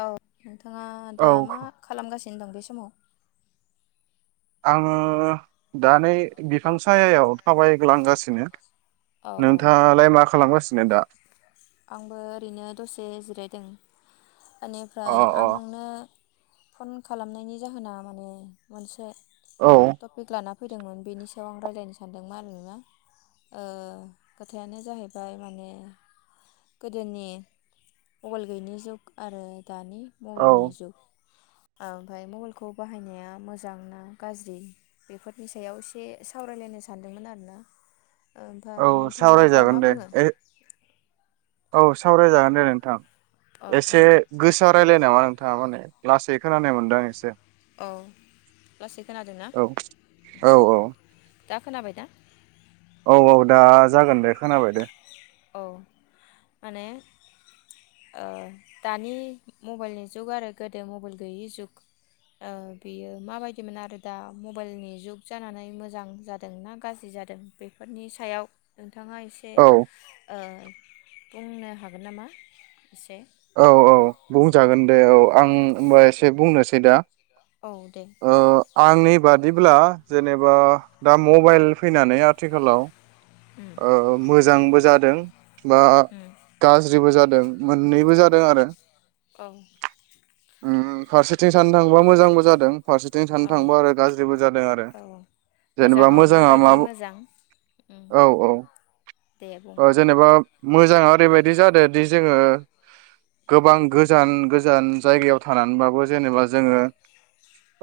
औ। बिथाङा दा मा औ खालामगासिनो दं बे स समाव आङो दानै बिफां सायायाव थाबायग्लांगासिनो। औ औ नोंथाङालाय मा खालामगासिनो दा? आंबो ओरैनो दसे जिरायदों। अ ओनिफ्राय आं नोंनो फन खालामनायनि जाहोना माने मोनसे औ टपिक लाना फैदोंमोन बेनि सायाव आं रायज्लायनो सानदोंमोन आरो ना ओ खोथायानो जाहैबाय माने गोदोनि मबाइल गैयिनि जुग आरो दानि औ मबाइलनि जुग। ओ ओमफाय मबाइलखौ बाहायनाया मोजां ना गाज्रि बेफोरनि सायाव एसे सावरायलायनो सानदोंमोन आरोना। औ ओमफाय नोंथाङा दा सावरायजागोन मा दे बुङो। ए औ सावरायजागोन दे नोंथां। औ औ एसे गोसा रायलायनाय नामा नों थाङा माने। लासै खोनानाय मोनदों आं एसे औ लासै खोनादोंना औ औ औ। दा खोनाबाय दा? औ औ दा जागोन दे खोनाबाय दे। औ माने ओ दानि मबाइलनि जुग आरो गोदो मबाइल गैयि जुग ओ बेयो माबायदिमोन आरो दा मबाइलनि जुग जानानै मोजां जादों ना गाज्रि जादों बेफोरनि सायाव। थाङा एसे औ ओ बुंनो हागोन नामा एसे। औ औ बुंजागोन दे औ आं होमबा एसे बुंनोसै दा औ दे। ओ आंनि बादिब्ला जेनेबा दा मबाइल फैनानै आथिखालाव उम ओ मोजांबो जाद दों। बा उम गाज्रिबो जादों। मोननैबो जादों आरो। औ। उम फारसेथिं साननो थाङोबा मोजांबो जादों। फारसेथिं साननो औ थाङोब्ला आरो गाज्रिबो जादों आरो औ जेनेबा मोजाङाव मोजाङा मा माबायदि मु मोजां उम औ औ दे बुं ओ जेनेबा मोजाङा ओरैबायदि जादोंदि जोङो गोबां गोजान गोजान जायगायाव थानानैबाबो जेनेबा जोङो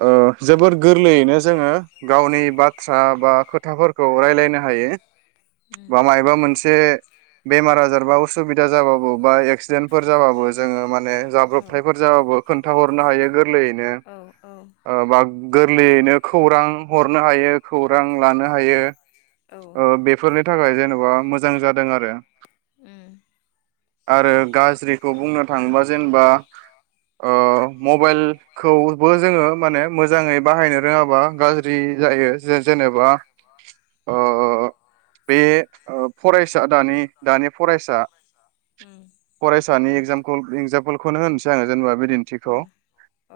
ओ जोबोर गोरलैयैनो जोङो गावनि बाथ्रा बा खोथाफोरखौ रायलायनो हायो। उम बा मायबा मोनसे बेमार आजार बा असुबिदा जाबाबो बा एक्सिडेन्टफोर जाबाबो जोङो मा ने औ जाब्रबथायफोर जाबाबो खोन था हरनो हायो गोर गोरलैयैनो औ ओ बाग गु गोरलैयैनो खौरां हरनो हायो खौरां लानो हायो। औ ओ बेफोरनि थाखाय जेन'बा मोजां जादों आरो। उम। आरो गाज्रिखौ बुंनो थाङोबा जेनेबा ओ मबाइलखौबो जोङो माने मोजाङै बाहायनो रोङाबा गाज्रि जायो जे जेनेबा ओ बे ओ फरायसा दानि दानि फरायसा उम औ फरायसानि एक्जामपोल एक्जामपोलखौनो होनोसै। जानो जेनबा बिदिन्थिखौ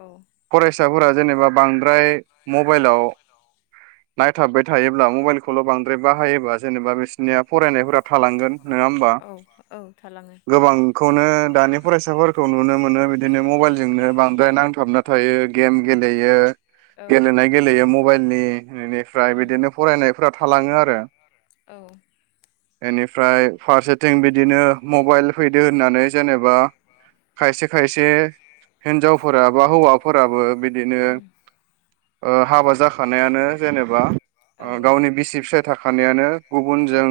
औ फरायसाफोरा जेनेबा बांद्राय मबाइलाव नायथाबबाय थायोब्ला मबाइलखौल' बांद्राय बायोबा जेनेबा बिसोरनिया फरायनायफोरा थालांगोन नोङा होमबा औ औ थालाङो गोबांखौनो दानि फरायसा फोर खौ नुनो मोनो बिदिनो मबाइलजोंनो बांद्राय नांथाबना थायो गेम गेलेयो। औ उम गेलेनाय गेलेयिया मब [unintelligible] इनिफ्राय बिदिनो फरायनायफोराब थालाङो आर [unintelligible] औ। इनिफ्राय फारसेथिं बिदिनो मबाइल फैदो होननानै जेनेबा खायसे खायसे हिनजावफोरा बा हौवाफोराबो बि दिनो उम ओ हाबा जाखानायानो जेनेबा औ ओ गावनि बिसि फिसा थाखानायानो गुबुनजों औ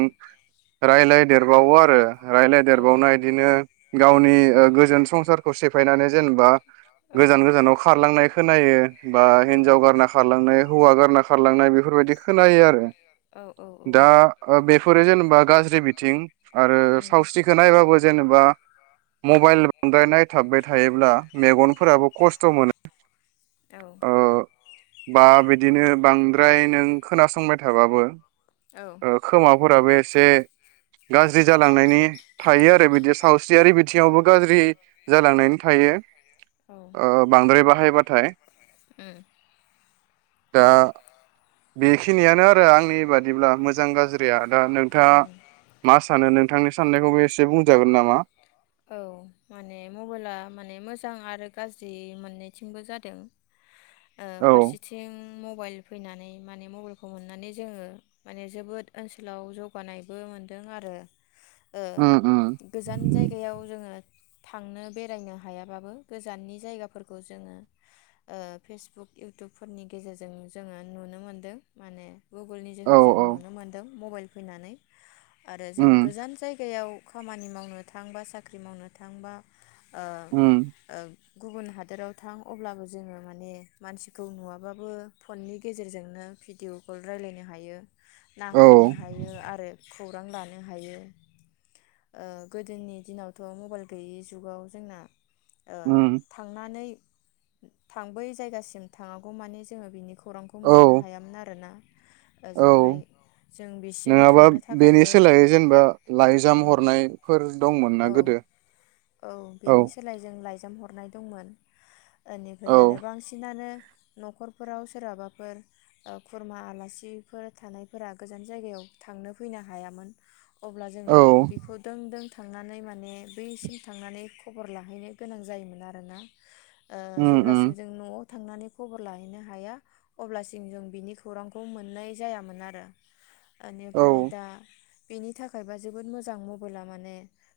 औ उम औ रायलाय देरबावो आरो रायजलायदेरबावना इदिनो गावनि ओ गोजोन संसारखौ सेफायनानै जेनेबा गोजान गोजानाव खारलांनाय खोनायो बा हिनजाव गारना खारलांनाय हौवा गारना खार खारलांनाय बेफोरबायदि खोनायो आरो दा ओ बे फोरो जेनेबा गा ज्रि बिथिं आरो सावस्रिखो नायबाबो जेनेबा मबाइल बांद्राय नायथाबबाय थायोब्ला मेगनफोराबो खस्थ मोनो ओ बा बिदिनो बांद्राय नों खोनासंबाय थाबाबो ओ खोमा फोराबो एसे गाज्रि जालांनायनि थायो आरो बिदिया सावस्रियारि बिथिङावबो गाज्रि जालांनायनि थायो। ओ बांद्राय बाहाय बाथाय उम दा बेखिनियानो आरो आंनि बा दिब्ला मोजां गाज्रिया दा नोंथाङा उम मा सानो नों नोंथांनि साननायखौबो एसे बुंजागोन नामा? औ माने मबाइला माने मोजां आरो गाज्रि मोननैथिंबो जादों ओ औ उम फारसेथिं मबाइल फैनानै माने मबेलखौ मोननानै जोङो माने जोबोद ओनसोलाव जौगानायबो मोनदों आरो ओ ओ गोजान जायगायाव जोङो थांनो बेरायनो हायाबाबो गोजाननि जायगाफोरखौ जोङो ओ फेसबुक इउटुबफोरनि गेजेरजों जोङो नुनो मोनदों माने गुगोलनि औ जोहै जों औ नुनो मोनदों मबाइल फैनानै आरो जों उम गोजान जायगायाव खामानि मावनो थांबा साख्रि मावनो थांबा ओ उम ओं गुबुन हादोराव थां अब्लाबो जोङो माने मानसिखौ नुवाबाबो फननि गेजेरजोंनो भिडिअ कल रायलायनो हायो औ नाहरनो हायो आरो खौरां लानो हायो ओ गोदोनि दिनावथ' मबाइल गैयि जुगाव जोंना ओ उम थांनानै थां बै जायगासिम थाङागौ मानि जोङो बिनिखौ खौरांखौ औ मोननो हायामोन आरोना। औ ओजोंहाय जों बिसिम नङाबा थांनो बेनि थाखायबो सोलायै जेनेबा लाइजाम उम हरनाय फोर दंमोन ना औ गोदो औ। बेनि सोलाय जों लाइजाम हरनाय दंमोन। इनिफ्राय औ आरो बांसिनानो न'खरफोराव सोरहाबाफोर ओ खुरमा आलासिफोर थानायफोरा गोजान जायगायाव थांनो फैनो हायामोन अब्ला औ जोङो बेखौ दों थांनानै माने बैसिम थांनानै खबर लाहैनो गोनां जायोमोन आरोना। ओ उम उम जेब्लासिम जों न'आव थांनानै खबर लाहैनो हाया अब्लासिम जों बिनि खौरांखौ मोननाय जायामोन आरो। औ इनिफ्राय दा बेनि थाखायबा जोबोद मोजां मबाइला माने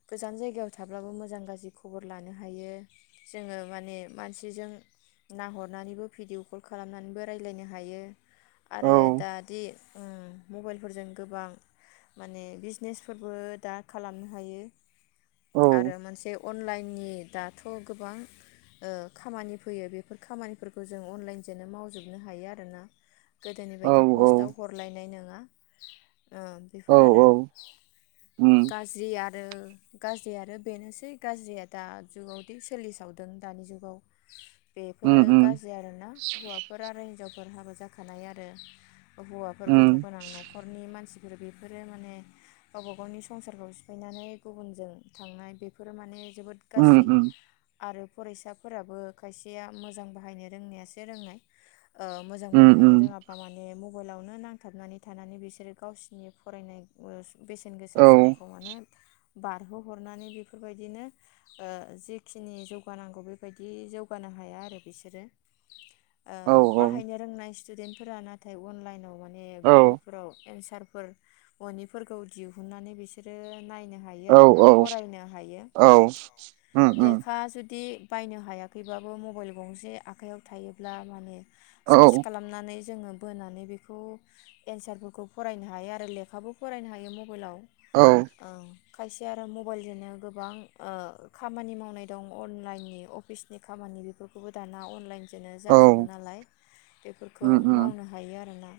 गोजान जायगायाव थाब्लाबो मोजां गाज्रि खबर लानो हायो जोङो माने मानसिजों नाहरनानैबो भिडिअ कल खालामनानैबो रायलायनो हायो औ आरो दा दि ओ मबाइलफोरजों गोबां माने बिजनेसफोरबो दा खालामनो हायो औ आरो मोनसे अनलाइननि दाथ' गोबां ओ खामानि फैयो बेफोर खामानिफोरखौ जों अनलाइनजोंनो मावजोबनो हायो आरोना। गोदोनि औ बायदि पस्टाव हरलायनायनो [unintelligible] ओ औ बेफोर आरो। औ उम गाज्रिया ओ आरो गाज्रि आरो बेनोसै गाज्रिया दा जुगावदि सोलिसावदों दानि जुगाव। उम बेफोरो उम गाज्रि आरोना हौवाफोर आरो हिनजाव फोर हाबा जाखानाय आरो हौवाफोर गथ' उम गोनां न'खरनि मानसि बेफोरो माने गावबा गावनि संसारखौ सिफायनानै गुबुनजों थांनाय बेफोरो माने जोबोद उम गाज्रि उम आरो फरायसाफोराबो खायसेया मोजां बाहायनो रोंनायासो रोंनाय। मोजां उम बाहायनो उम रोङाबा माने मु मबाइलावनो नांथाबनानै थानानै बिसोरो गावसिनि फरायनाय ओ बेसेन गोसा औ समखौ माने बारहोहरनानै बेफोरबायदिनो ओ जेखिनि जौगानांगौ बेबायदि जौगानो हाया आरो बिसोरो। ओ औ बाहायनो रोंनाय स्टुदेन्टफोरा नाथाय अनलाइनाव मा ने औ गुगोलफोराव एन्सार फोर मोनिफोरखौ दिहुननानै बिसोरो नायनो हायो औ आरोना औ फरायनो हायो औ उम उम लेखा जुदि बायनो हायाखैबाबो मबाइल गंसे आखायाव थायोब्ला माने औ सार्च खालामनानै जोङो बोनानै बेखौ एन्सारफोरखौ फरायनो हायो आरो लेखाबो फरायनो हायो मबाइलाव। औ ओं खायसे आरो मबाइलजोंनो गोबां ओ खामानि मावनाय दं अनलाइननि अफिसनि खामानि बेफोरखौबो दाना अनलाइन बिदिनो औ जाजोबो नालाय बेफोरखौ उम उम मावनो हायो आरोना।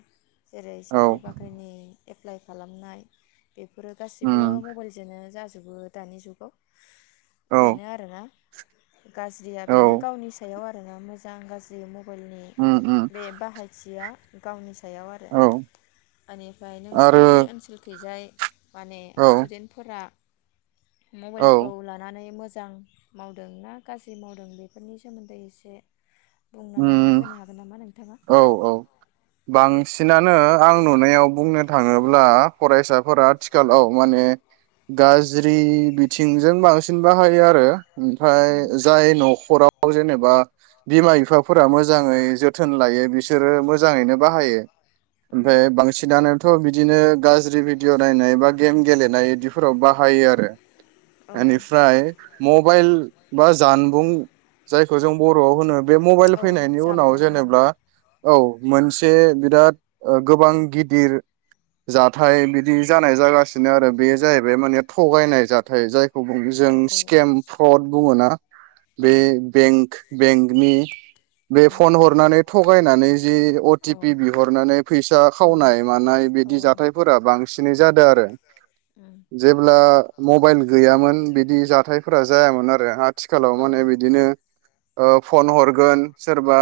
जेरै औ साख्रि बाख्रिनि एप्लाइ खालामनाय बेफोरो गासैबो उम मबाइलजोंनो जाजोब बो दानि जुगाव औ बेनो आरोना गाज्रिया बेनो औ गावनि सायाव मोजां गाज्रि म बाइलनि उम उम बे बाहायथिया गावनि सा सायाव आरो औ बेनिफ्राय आरो नोंसिनि ओनसोलखैजाय माने औ स्टुदेन्टफोरा औ मबाइलखौ लानानै मोज जां मावदों ना गाज्रि मावदों बेफोरनि सोमोन्दै एसे बुंनानै उम होनो हागोन नामा नोंथाङा औ औ बांसिनानो आं नुनायाव बुंनो थाङोब्ला फरायसाफोरा आथिखालाव माने गाज्रि बिथिंजों बांसिन बाहायो आरो। ओमफ्राय औ जाय नखराव जेनेबा बिमा फोरा मोजाङै जोथोन लायो बिसोरो मोजाङैनो बाहायो औ ओमफ्राय बांसिनानोथ बिदिनो गाज्रि बि भिडिअ नायनाय बा गेम गेलेनाय इदिफोराव बाहायो आरो। औ इनिफ्राय मबाइल बा जानबुं जायखौ जों बरआव होनो बे औ फैनायनि उनाव जामबुं जेनेबा औ मोनसे बिराद ओ गोबां गिदिर जाथाय बिदि जानाय जागासिनो आरो बे जाहैबाय माने थगायनाय जाथाय जाय औ जों औ स्केम फ्रद बुङोना बे औ बेंक बेंकनि औ अ बे उम फन हरनानै थगायनानै जि अटिपि बिहरनानै फैसा खावनाय मानाय बिदि जाथायफोरा बांसिन फिसिनाय जादों आरो। जेब्ला मबाइल गैयामोन बिदि जाथायफोरा जायामोन आरो आ थिखालाव माने बिदिनो ओ फन हरगोन सोरबा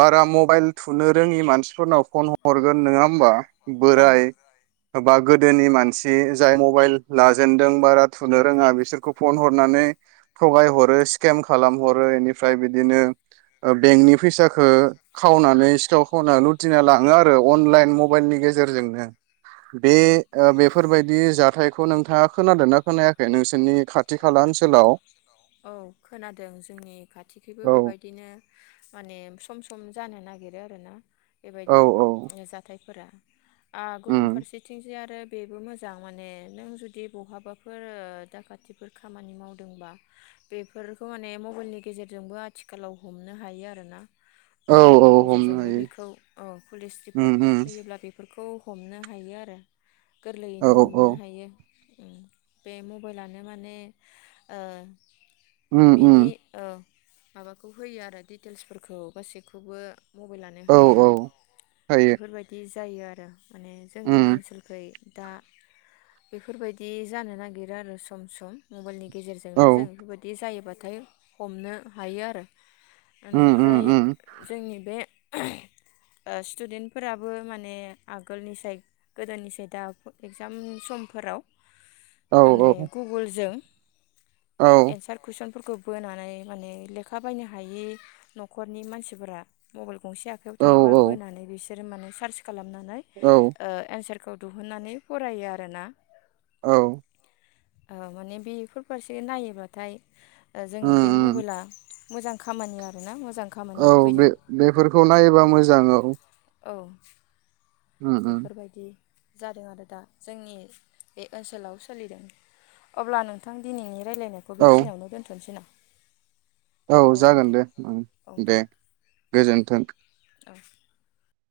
बारा मबाइल थुनो रोङि मानसिफोरनाव फन हरगोन नङा होमबा। औ बोराय ओब बा गोदोनि मानसि जाय मबाइल लाजेनदों बारा थुनो रोङा बिसोरखौ फन हरनानै थगाय हरो स्केम खालाम हर। आरो बेनिफ्राय बिदिनो ओ बेंकनि फैसाखौ खावनानै सिथाव खावनानै लुथिना लाङो आरो अनलाइन मबाइलनि गेजेरजोंनो। बे औ ओ बेफोरबायदि जाथायखौ नोंथाङा खोनादों ना खोनायाखै? बे नोंसोरनि खाथि-खाला ओनसोलाव? औ खोनादों जोंनि खाथिखैबो औ बेबायदिनो माने सम-सम जानो नागिरो आरोना। औ बेबायदि औ जाथाय। फोरा‌। अ गुबुन उम फारसेथिंजाय आरो बेबो मोजां माने नों जुदि बहाबाफोर दाखाथिफोर खामानि मावदोंबा बेफोरखौ माने मबाइलनि गेजेरजोंबो आथिखालाव हमनो हायो आरोना। औ औ मबाइलनि हमनो गेजेरजोंबो हायो बेखौ ओ पुलिस उम रिपर्टफोर उम होयोब्ला बेफोरखौ बे खौ हमनो हायो आरो। गोरलैयैनो औ औ हमनो हायो बे मबाइलानो माने उम बिनि उम माबाखौ होयो आरो डिटेल्सफोरखौ गासैखौबो मबाइलानो औ होयो औ हायो बेफोरबायदि जायो आरो माने जोंनि उम ओनसोलखै दा बेफोरबायदि जानो नागिरो आरो सम सम मबाइलनि गेजेराव औ उम गेजेरजोंनो जों बिदि जायोबाथाय हमनो हायो आरो उम बेनिफ्राय उम जोंनि बे स्टुदेन्टफोराबो माने आगोलनि साय गोदोनि साय दा इगजाम समफोराव औ माने गुगोलजों औ एन्सार कुइसनफोरखौ बोनानै माने लेखा बायनो हायि न'खरनि मानसिफोरा मबाइल गंसे आखायाव औ थायोबा औ बोनानै बिसोर [unintelligible] माने सार खालामनानै औ ओ एन्सारखौ दिहुननानै फरायो आरोना औ माने बेफोर फारसे नायो होनबाथाय जोंनि उम बे उम मबाइला मोजां खामानि आर ना मो औ बे बेफोरखौ नायोबा मोजां औ औ उम उम बेफोरबायदि जादों आरो दा जोंनि बे ओनसोलाव सोलिदों अब्ला नोंथां दिनैनि रायज्लायनायखौ औ बेखिनियावनो दोनथ'नोसै ना औ जागोन दे दे गोजोन्थों औ